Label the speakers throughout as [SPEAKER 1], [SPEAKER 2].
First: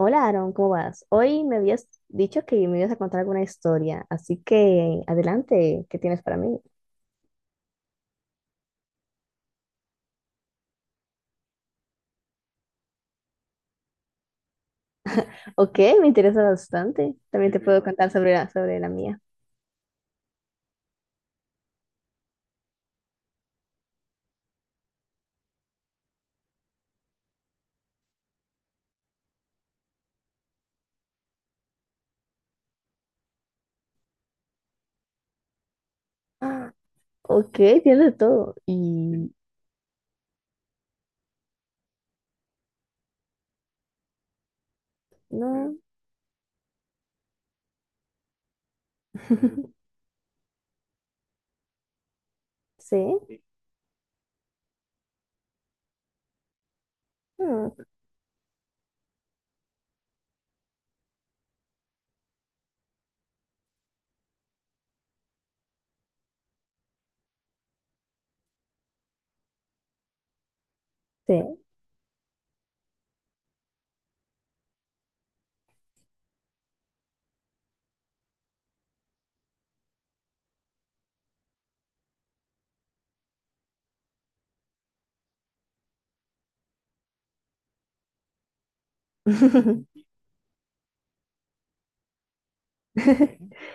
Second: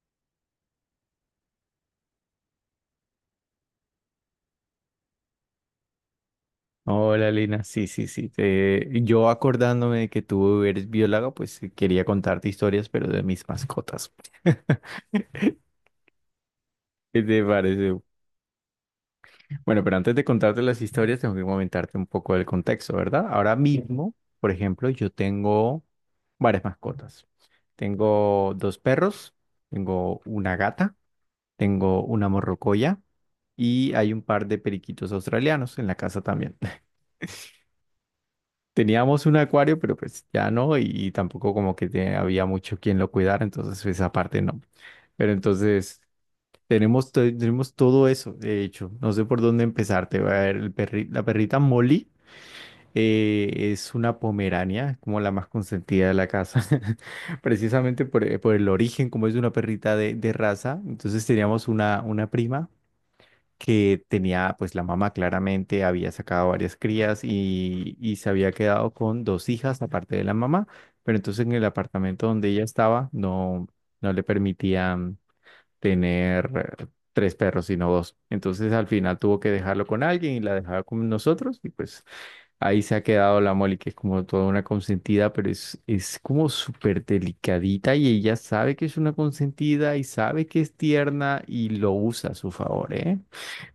[SPEAKER 1] Hola Aaron, ¿cómo vas? Hoy me habías dicho que me ibas a contar alguna historia, así que adelante, ¿qué tienes para mí?
[SPEAKER 2] Hola, Lina. Sí, sí, sí. Yo acordándome de que tú eres bióloga, pues quería contarte historias, pero de mis mascotas.
[SPEAKER 1] Ok, me interesa bastante.
[SPEAKER 2] ¿Qué te
[SPEAKER 1] También te puedo
[SPEAKER 2] parece?
[SPEAKER 1] contar sobre sobre la mía.
[SPEAKER 2] Bueno, pero antes de contarte las historias, tengo que comentarte un poco del contexto, ¿verdad? Ahora mismo, por ejemplo, yo tengo varias mascotas. Tengo dos perros, tengo una gata, tengo una morrocoya y hay un par de periquitos australianos en la casa también.
[SPEAKER 1] Ah, ok, tienes de todo.
[SPEAKER 2] Teníamos
[SPEAKER 1] Y
[SPEAKER 2] un acuario, pero pues ya no, y tampoco como que había mucho quien lo cuidara, entonces esa parte no. Pero
[SPEAKER 1] no,
[SPEAKER 2] entonces tenemos, tenemos todo eso, de hecho, no sé por dónde empezar. Te voy a ver, la perrita Molly
[SPEAKER 1] sí,
[SPEAKER 2] es una pomerania, como la más consentida de la casa,
[SPEAKER 1] ah,
[SPEAKER 2] precisamente por el origen, como es una perrita de raza. Entonces teníamos una prima que tenía, pues la mamá claramente había sacado varias crías y se había quedado con dos hijas aparte de la mamá, pero entonces en
[SPEAKER 1] sí.
[SPEAKER 2] el apartamento donde ella estaba no, no le permitían tener eh, tres perros, sino dos. Entonces al final tuvo que dejarlo con alguien y la dejaba con nosotros y pues ahí se ha quedado la Molly, que es como toda una consentida, pero es como súper delicadita y ella sabe que es una consentida y sabe que es tierna y lo usa a su favor, ¿eh?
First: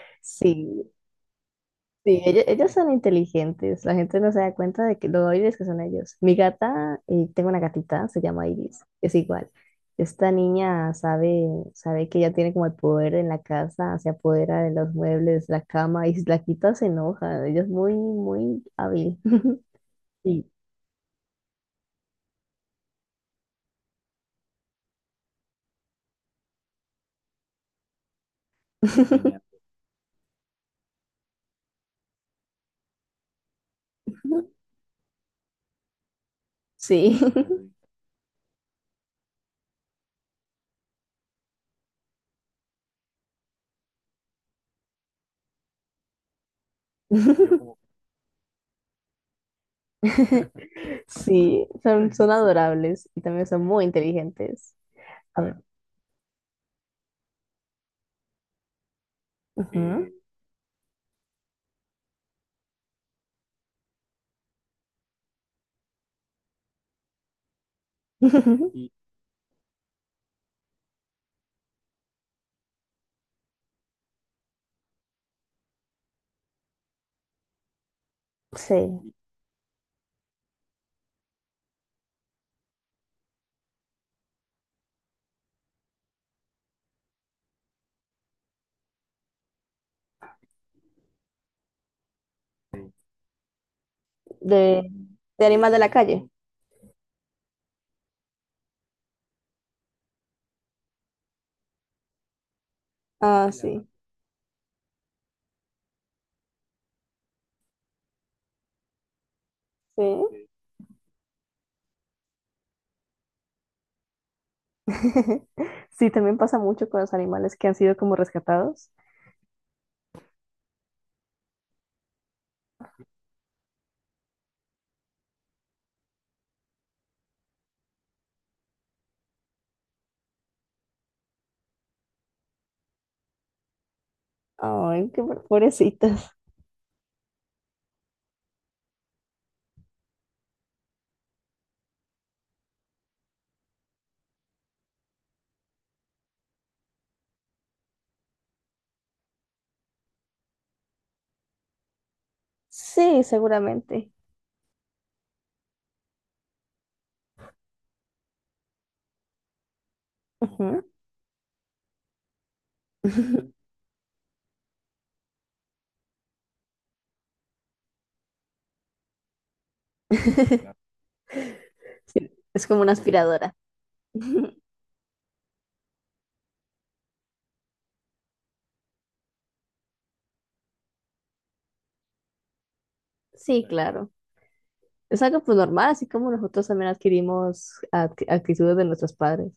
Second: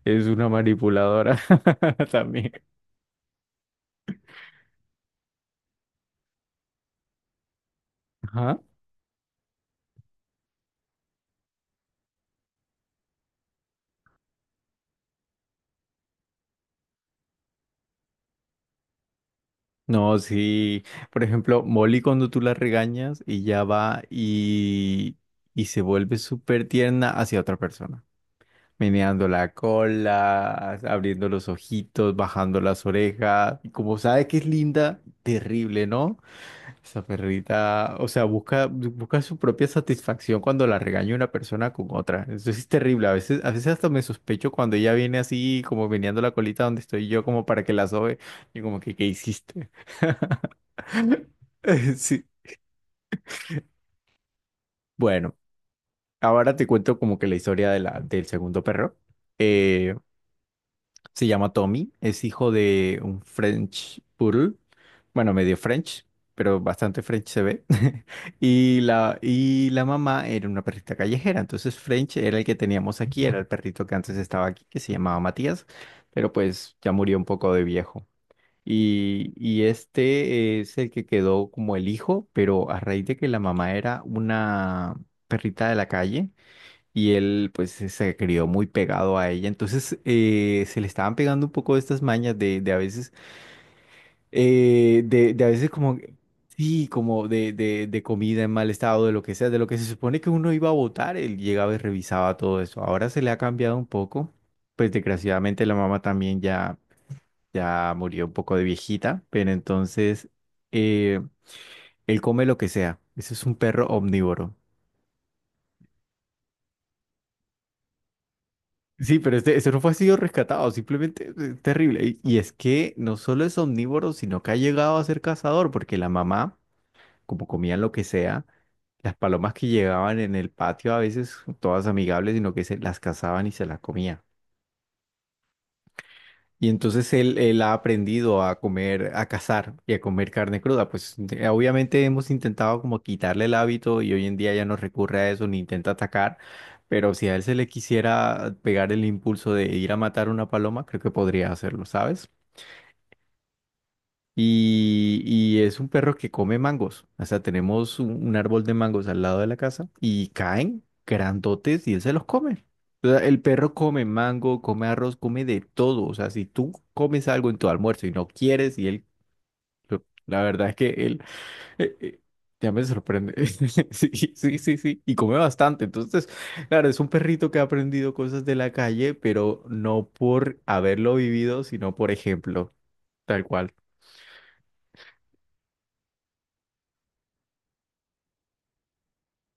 [SPEAKER 2] Es una
[SPEAKER 1] Sí,
[SPEAKER 2] manipuladora
[SPEAKER 1] Sí, ellos,
[SPEAKER 2] también.
[SPEAKER 1] ellos son inteligentes, la gente no se da cuenta de que lo hábiles que son ellos. Mi gata, tengo una gatita, se llama
[SPEAKER 2] Ajá.
[SPEAKER 1] Iris, es igual. Esta niña sabe que ella tiene como el poder en la casa, se apodera de los muebles, la cama, y si la quita se enoja. Ella es muy, muy hábil.
[SPEAKER 2] No,
[SPEAKER 1] Sí.
[SPEAKER 2] sí. Por ejemplo, Molly cuando tú la regañas y ya va y se vuelve súper tierna hacia otra persona. Meneando
[SPEAKER 1] Genial.
[SPEAKER 2] la cola, abriendo los ojitos, bajando las orejas. Y como sabe que es linda, terrible, ¿no? Esa
[SPEAKER 1] Sí.
[SPEAKER 2] perrita, o sea, busca, busca su propia satisfacción cuando la regaña una persona con otra. Eso sí es terrible. A veces hasta me sospecho cuando ella viene así, como meneando la colita donde estoy yo, como para que la sobe. Y como que, ¿qué hiciste?
[SPEAKER 1] Sí, son,
[SPEAKER 2] Sí.
[SPEAKER 1] son adorables y también son muy inteligentes.
[SPEAKER 2] Bueno,
[SPEAKER 1] A ver.
[SPEAKER 2] ahora te cuento como que la historia de la, del segundo perro. Eh,
[SPEAKER 1] Bueno,
[SPEAKER 2] Se llama Tommy, es hijo de un French Poodle, bueno, medio French, pero bastante French se ve. Y
[SPEAKER 1] ujú.
[SPEAKER 2] la, y la mamá era una perrita callejera, entonces French era el que teníamos aquí, era el perrito que antes estaba aquí, que se llamaba Matías, pero pues ya murió un poco de viejo.
[SPEAKER 1] Sí.
[SPEAKER 2] Y este es el que quedó como el hijo, pero a raíz de que la mamá era una perrita de la calle y él pues se crió muy pegado a ella. Entonces se le estaban pegando un poco estas mañas de,
[SPEAKER 1] De,
[SPEAKER 2] de
[SPEAKER 1] de
[SPEAKER 2] a veces
[SPEAKER 1] animales de la
[SPEAKER 2] como,
[SPEAKER 1] calle.
[SPEAKER 2] sí, como de comida en mal estado, de lo que sea, de lo que se supone que uno iba a votar, él llegaba y revisaba todo eso. Ahora se le ha
[SPEAKER 1] Ah, claro.
[SPEAKER 2] cambiado un
[SPEAKER 1] Sí,
[SPEAKER 2] poco. Pues desgraciadamente la mamá también ya, ya murió un poco de viejita, pero entonces
[SPEAKER 1] sí.
[SPEAKER 2] eh, él come lo que sea. Ese es un perro omnívoro.
[SPEAKER 1] Sí. Sí, también pasa mucho con los animales que han sido como rescatados.
[SPEAKER 2] Sí, pero este no fue sido rescatado, simplemente terrible. Y es que no solo es omnívoro, sino que ha llegado a ser cazador, porque la mamá, como comían lo que sea, las palomas que llegaban en el patio a veces, todas amigables, sino que se las cazaban y se las comía.
[SPEAKER 1] Ay, qué pobrecitos.
[SPEAKER 2] Y entonces él ha aprendido a comer, a cazar y a comer carne cruda. Pues obviamente hemos intentado como quitarle el hábito y hoy en día ya no recurre a eso ni intenta atacar. Pero si a él se le quisiera pegar el impulso de ir a matar una paloma, creo que podría hacerlo, ¿sabes?
[SPEAKER 1] Sí, seguramente.
[SPEAKER 2] Y es un perro que come mangos. O sea, tenemos un árbol de mangos al lado de la casa y caen
[SPEAKER 1] Ujú.
[SPEAKER 2] grandotes y él se los come. O sea, el perro come mango, come arroz, come de todo. O sea, si tú comes algo en tu almuerzo y no quieres, y él, la verdad
[SPEAKER 1] Claro.
[SPEAKER 2] es que él, eh, eh,
[SPEAKER 1] Sí, es
[SPEAKER 2] ya
[SPEAKER 1] como
[SPEAKER 2] me
[SPEAKER 1] una
[SPEAKER 2] sorprende.
[SPEAKER 1] aspiradora.
[SPEAKER 2] Sí, sí, sí, sí. Y come bastante. Entonces, claro, es un perrito que ha aprendido cosas de la calle, pero no por haberlo vivido, sino por ejemplo, tal
[SPEAKER 1] Sí,
[SPEAKER 2] cual.
[SPEAKER 1] claro, claro. Es algo pues normal, así como nosotros también adquirimos actitudes de nuestros padres.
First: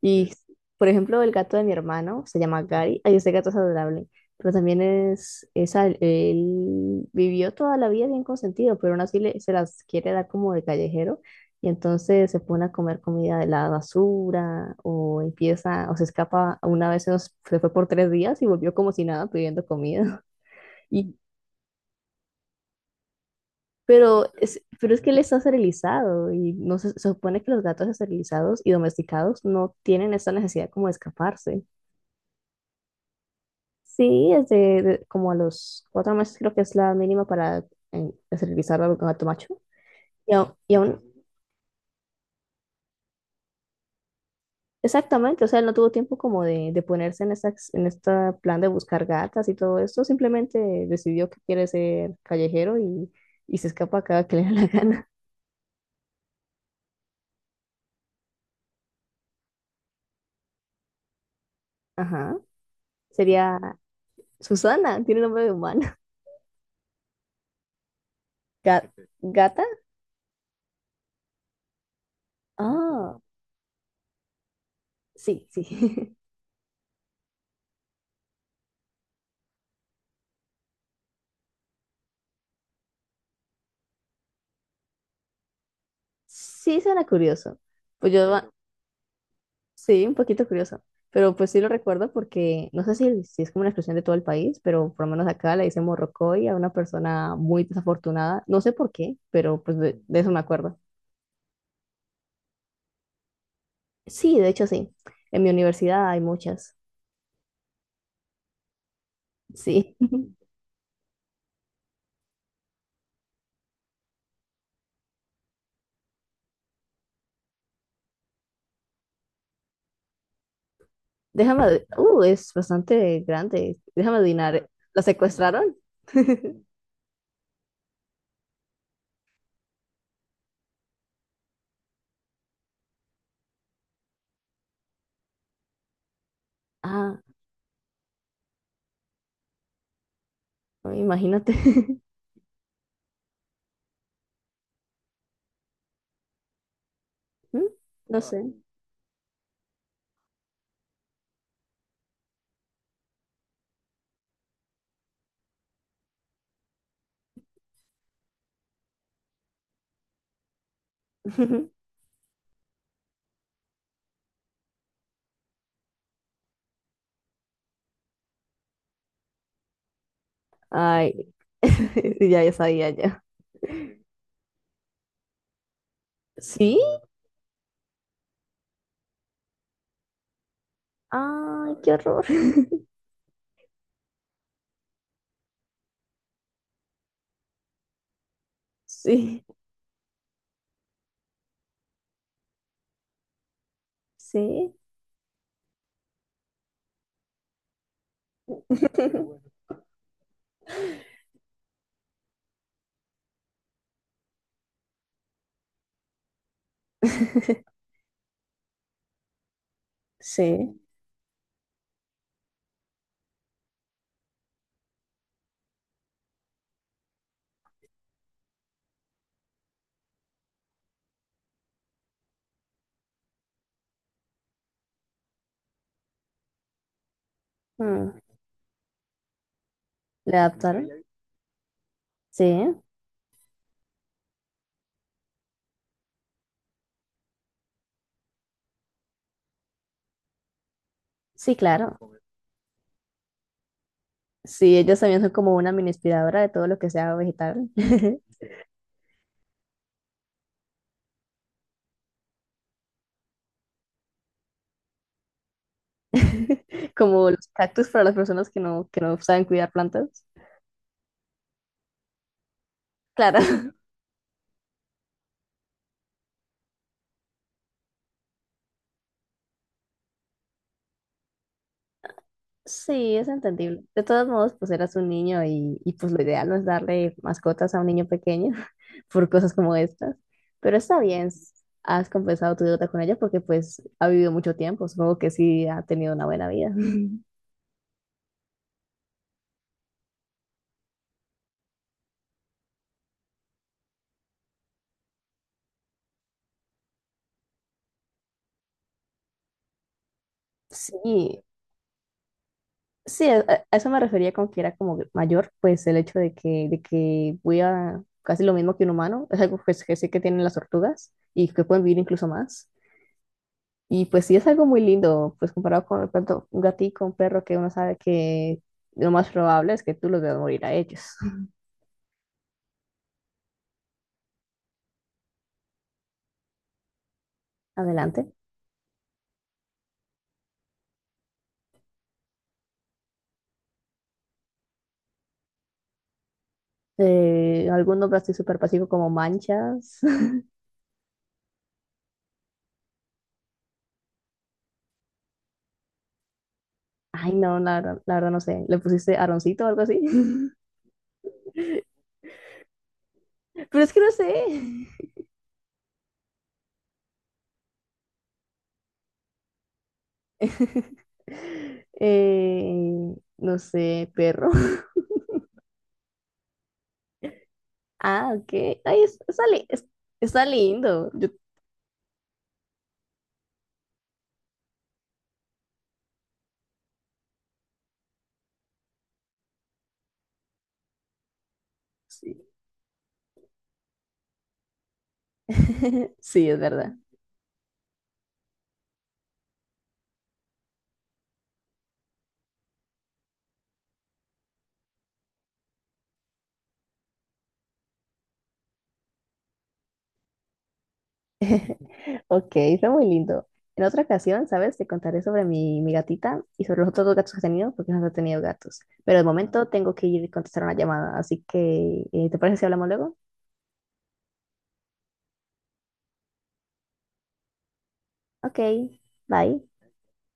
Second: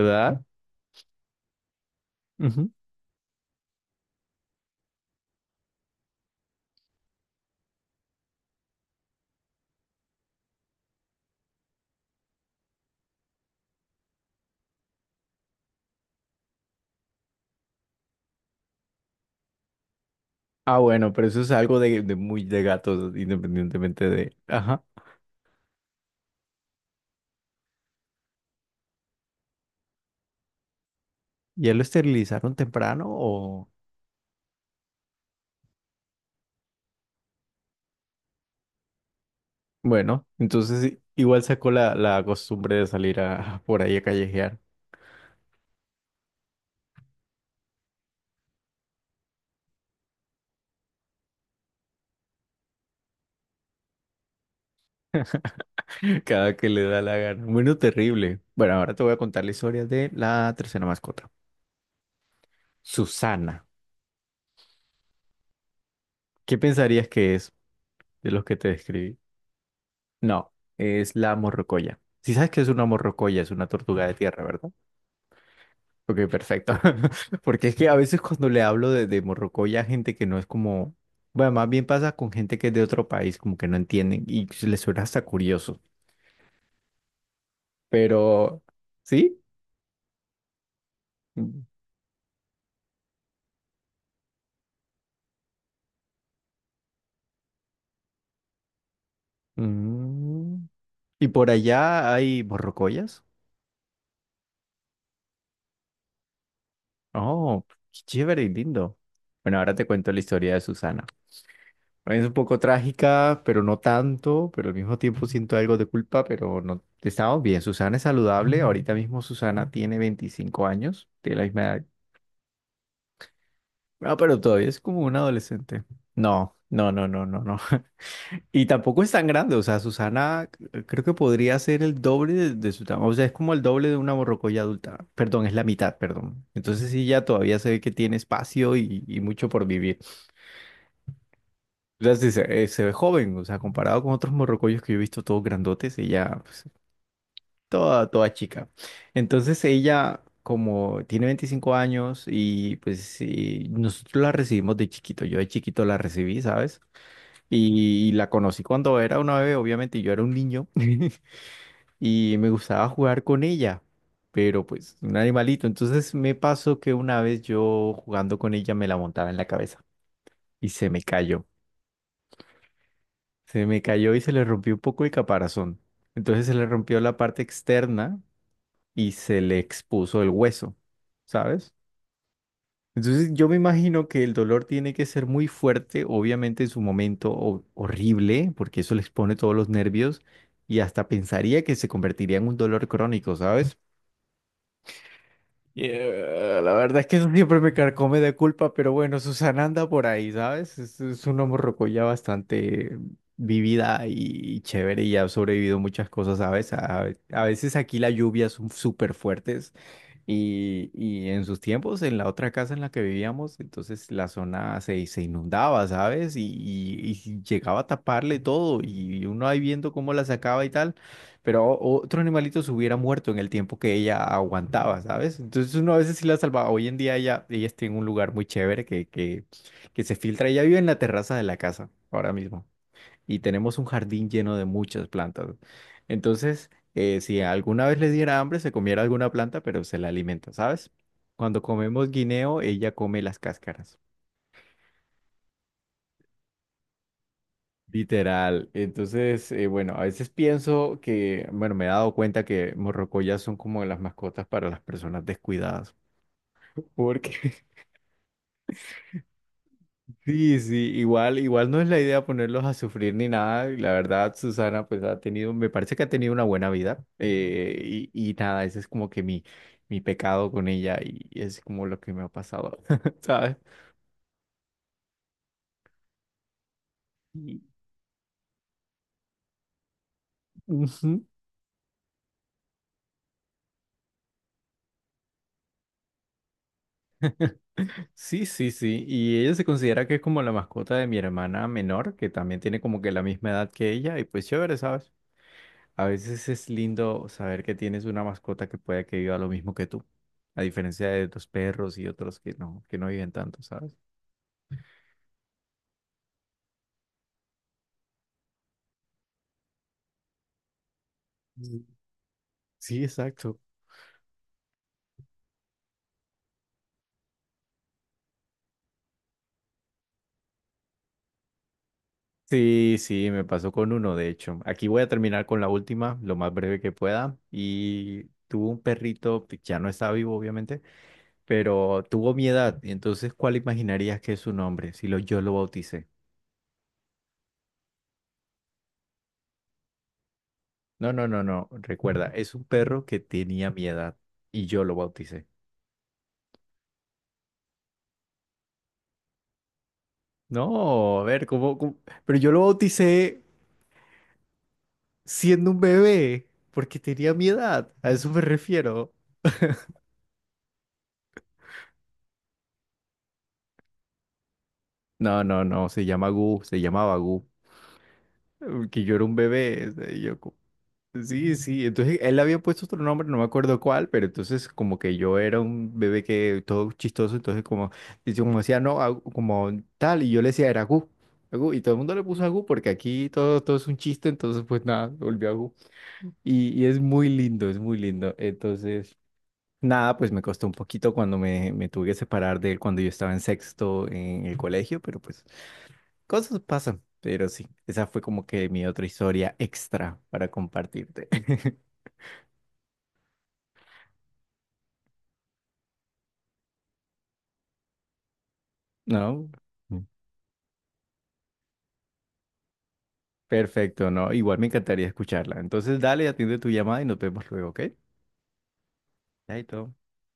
[SPEAKER 1] Y, por ejemplo, el gato de mi hermano se llama Gary. Ay, ese gato es adorable, pero también es él vivió toda la vida bien consentido, pero aún así se las quiere dar como de callejero y entonces se pone a comer comida de la basura o empieza o se escapa. Una vez se fue por 3 días y volvió como si nada pidiendo comida.
[SPEAKER 2] Ah, bueno,
[SPEAKER 1] Y
[SPEAKER 2] pero eso es algo de muy de gatos, independientemente
[SPEAKER 1] Pero
[SPEAKER 2] de...
[SPEAKER 1] es,
[SPEAKER 2] Ajá.
[SPEAKER 1] pero es que él está esterilizado y no se supone que los gatos esterilizados y domesticados no tienen esta necesidad como de escaparse.
[SPEAKER 2] ¿Ya lo esterilizaron temprano o...?
[SPEAKER 1] Sí, es como a los 4 meses creo que es la mínima para esterilizar al gato macho.
[SPEAKER 2] Bueno,
[SPEAKER 1] Y
[SPEAKER 2] entonces
[SPEAKER 1] aún,
[SPEAKER 2] igual sacó la costumbre de salir a, por ahí a callejear
[SPEAKER 1] exactamente, o sea, él no tuvo tiempo como de ponerse en en este plan de buscar gatas y todo esto, simplemente decidió que quiere ser callejero y se escapa cada que le da la gana.
[SPEAKER 2] cada que le da la gana. Bueno, terrible. Bueno, ahora te voy a contar la historia de la tercera mascota,
[SPEAKER 1] Ajá, sería
[SPEAKER 2] Susana.
[SPEAKER 1] Susana, tiene nombre de humana.
[SPEAKER 2] ¿Qué pensarías que es de los que te
[SPEAKER 1] Ga-
[SPEAKER 2] describí?
[SPEAKER 1] Gata.
[SPEAKER 2] No, es la morrocoya. Si sabes que es una
[SPEAKER 1] Ah,
[SPEAKER 2] morrocoya, es una tortuga de tierra, ¿verdad?
[SPEAKER 1] sí, sí.
[SPEAKER 2] Ok, perfecto. Porque es que a veces cuando le hablo de Morrocoy a gente que no es como, bueno, más bien pasa con gente que es de otro país, como que no entienden y se les suena hasta curioso.
[SPEAKER 1] Sí suena curioso. Pues yo, ah,
[SPEAKER 2] Pero, ¿sí?
[SPEAKER 1] sí, un poquito curioso. Pero pues sí
[SPEAKER 2] Mm,
[SPEAKER 1] lo recuerdo porque no sé si es como una expresión de todo el país, pero por lo menos acá le dicen morrocoy a una persona muy desafortunada. No sé por qué, pero pues de eso me
[SPEAKER 2] mm.
[SPEAKER 1] acuerdo.
[SPEAKER 2] ¿Y por allá hay morrocoyas?
[SPEAKER 1] Sí, de hecho sí. En mi universidad hay muchas.
[SPEAKER 2] Oh, qué chévere y lindo. Bueno, ahora te
[SPEAKER 1] Sí.
[SPEAKER 2] cuento la historia de Susana. Es un poco trágica, pero no tanto, pero al mismo tiempo siento algo de culpa, pero no estamos bien. Susana es saludable, ahorita mismo Susana tiene 25 años, tiene la misma edad.
[SPEAKER 1] Es bastante grande.
[SPEAKER 2] No,
[SPEAKER 1] Déjame
[SPEAKER 2] pero todavía
[SPEAKER 1] adivinar.
[SPEAKER 2] es como
[SPEAKER 1] ¿La
[SPEAKER 2] una
[SPEAKER 1] secuestraron?
[SPEAKER 2] adolescente. No, no, no, no, no, no. Y tampoco es tan grande, o sea, Susana creo que podría ser el doble de su tamaño, o sea, es como el doble de una borrocoya adulta. Perdón, es la mitad, perdón. Entonces sí,
[SPEAKER 1] Ah,
[SPEAKER 2] ya todavía se ve que tiene espacio y mucho por vivir.
[SPEAKER 1] imagínate.
[SPEAKER 2] Entonces, dice, se ve joven, o sea, comparado con otros morrocoyos que yo he visto todos grandotes, ella, pues,
[SPEAKER 1] ¿Mm?
[SPEAKER 2] toda,
[SPEAKER 1] No
[SPEAKER 2] toda
[SPEAKER 1] sé.
[SPEAKER 2] chica. Entonces ella, como tiene 25 años y pues sí, nosotros la recibimos de chiquito, yo de chiquito la recibí, ¿sabes? Y la conocí cuando era una bebé, obviamente yo era un niño y me gustaba jugar con ella, pero pues un animalito. Entonces me pasó que una vez yo jugando con ella me la montaba en la cabeza y se me
[SPEAKER 1] Ay,
[SPEAKER 2] cayó.
[SPEAKER 1] ya, ya sabía ya.
[SPEAKER 2] Se me cayó y se le rompió un poco el caparazón. Entonces se le
[SPEAKER 1] ¿Sí?
[SPEAKER 2] rompió la parte externa y se le expuso el hueso, ¿sabes?
[SPEAKER 1] Ay, qué horror.
[SPEAKER 2] Entonces yo me imagino que el dolor tiene que ser muy fuerte, obviamente en su momento horrible, porque eso le expone
[SPEAKER 1] Sí,
[SPEAKER 2] todos los nervios y hasta pensaría que se convertiría en un dolor crónico, ¿sabes?
[SPEAKER 1] sí,
[SPEAKER 2] Yeah, la verdad es que eso siempre me carcome de culpa, pero bueno, Susana anda por ahí, ¿sabes? Es una morrocoya bastante vivida y chévere y ha sobrevivido muchas cosas, ¿sabes? A veces aquí las lluvias son súper fuertes
[SPEAKER 1] sí.
[SPEAKER 2] y en sus tiempos, en la otra casa en la que vivíamos, entonces la zona se inundaba, ¿sabes? Y llegaba a taparle todo y uno ahí viendo cómo la sacaba y tal pero otro animalito se hubiera muerto en el tiempo que ella aguantaba, ¿sabes? Entonces uno a veces sí la salvaba. Hoy en día ella está en un
[SPEAKER 1] Mm,
[SPEAKER 2] lugar muy chévere que, que se
[SPEAKER 1] ¿Le
[SPEAKER 2] filtra. Ella vive en
[SPEAKER 1] adaptaron?
[SPEAKER 2] la terraza de la casa ahora
[SPEAKER 1] Sí,
[SPEAKER 2] mismo y tenemos un jardín lleno de muchas plantas. Entonces, si alguna vez le diera hambre, se comiera alguna planta, pero se la alimenta, ¿sabes?
[SPEAKER 1] sí,
[SPEAKER 2] Cuando
[SPEAKER 1] claro.
[SPEAKER 2] comemos guineo, ella come las cáscaras.
[SPEAKER 1] Sí, ellos también son como una mini aspiradora de todo lo que sea vegetal.
[SPEAKER 2] Literal. Entonces, bueno, a veces pienso que, bueno, me he dado cuenta que morrocoyas son como las mascotas para las personas descuidadas.
[SPEAKER 1] Como los
[SPEAKER 2] Porque
[SPEAKER 1] cactus para las personas que no saben cuidar plantas.
[SPEAKER 2] sí, sí, igual no es la idea ponerlos a sufrir ni
[SPEAKER 1] Claro.
[SPEAKER 2] nada. Y la verdad, Susana, pues ha tenido, me parece que ha tenido una buena vida. Y nada, ese es como que mi pecado con ella y es como lo que me ha pasado,
[SPEAKER 1] Sí, es
[SPEAKER 2] ¿sabes?
[SPEAKER 1] entendible. De todos modos, pues eras un niño y pues lo ideal no es darle
[SPEAKER 2] Y-
[SPEAKER 1] mascotas a un niño pequeño por cosas como estas. Pero está
[SPEAKER 2] Ujú.
[SPEAKER 1] bien, has compensado tu deuda con ella porque pues ha vivido mucho tiempo. Supongo que sí ha tenido una buena vida.
[SPEAKER 2] Sí, sí, sí. Y ella se considera que es como la mascota de mi hermana menor, que también tiene como que la misma edad que ella. Y pues chévere, ¿sabes? A veces es lindo saber que tienes una mascota que pueda que viva lo mismo que tú. A diferencia de
[SPEAKER 1] Sí,
[SPEAKER 2] tus perros y otros que no
[SPEAKER 1] sí,
[SPEAKER 2] viven tanto,
[SPEAKER 1] a
[SPEAKER 2] ¿sabes?
[SPEAKER 1] eso me refería con que era como mayor, pues el hecho de que, voy a casi lo mismo que un humano, es algo pues, que sé que tienen las tortugas y que
[SPEAKER 2] Mm.
[SPEAKER 1] pueden vivir incluso más.
[SPEAKER 2] Sí, exacto.
[SPEAKER 1] Y pues sí es algo muy lindo, pues comparado con de pronto, un gatito, un perro que uno sabe que lo más probable es que tú los veas morir a ellos.
[SPEAKER 2] Sí, sí, me pasó con uno, de hecho. Aquí voy a terminar con la última, lo más breve que pueda. Y
[SPEAKER 1] Adelante.
[SPEAKER 2] tuvo un perrito, que ya no está vivo, obviamente pero tuvo mi edad, y entonces, ¿cuál imaginarías que es su nombre si yo lo bauticé?
[SPEAKER 1] Algún nombre así súper pasivo como manchas.
[SPEAKER 2] No, no, no, no, recuerda, es un perro que tenía mi edad y yo lo bauticé.
[SPEAKER 1] Ay, no, la verdad no sé. ¿Le pusiste Aroncito o algo así?
[SPEAKER 2] No, a ver, ¿cómo, cómo? Pero yo lo bauticé
[SPEAKER 1] Pero es que no sé.
[SPEAKER 2] siendo un bebé porque tenía mi edad, a eso me refiero.
[SPEAKER 1] Eh, no sé, perro.
[SPEAKER 2] No, no, no, se llama Gu, se llamaba Gu,
[SPEAKER 1] Ah, ok. Ay,
[SPEAKER 2] que yo era un
[SPEAKER 1] está, li- es-
[SPEAKER 2] bebé, o sea, y yo,
[SPEAKER 1] está lindo.
[SPEAKER 2] sí, sí, entonces él había puesto otro nombre, no me acuerdo cuál, pero entonces como que yo era un bebé que todo chistoso, entonces como, y como decía, no, Agu- como tal, y yo le decía, era Agu, Agu, y todo el mundo le puso
[SPEAKER 1] Sí.
[SPEAKER 2] Agu porque aquí todo, todo es un chiste, entonces pues nada, volvió Agu.
[SPEAKER 1] Sí, es
[SPEAKER 2] Y
[SPEAKER 1] verdad.
[SPEAKER 2] es muy lindo, es muy lindo. Entonces, nada, pues me costó un poquito cuando me tuve que separar de él cuando yo estaba en sexto en el colegio, pero pues cosas pasan, pero sí, esa fue como que mi otra historia extra para compartirte.
[SPEAKER 1] Ok, está muy lindo. En otra ocasión, ¿sabes? Te contaré sobre mi gatita y sobre los otros dos gatos que he tenido, porque no he tenido gatos. Pero de
[SPEAKER 2] No.
[SPEAKER 1] momento tengo
[SPEAKER 2] Mm.
[SPEAKER 1] que ir a contestar una llamada, así que, ¿te parece si hablamos luego?
[SPEAKER 2] Perfecto, no, igual me encantaría escucharla. Entonces, dale, atiende tu llamada y nos vemos luego, ¿ok?
[SPEAKER 1] Ok, bye.
[SPEAKER 2] Chaito.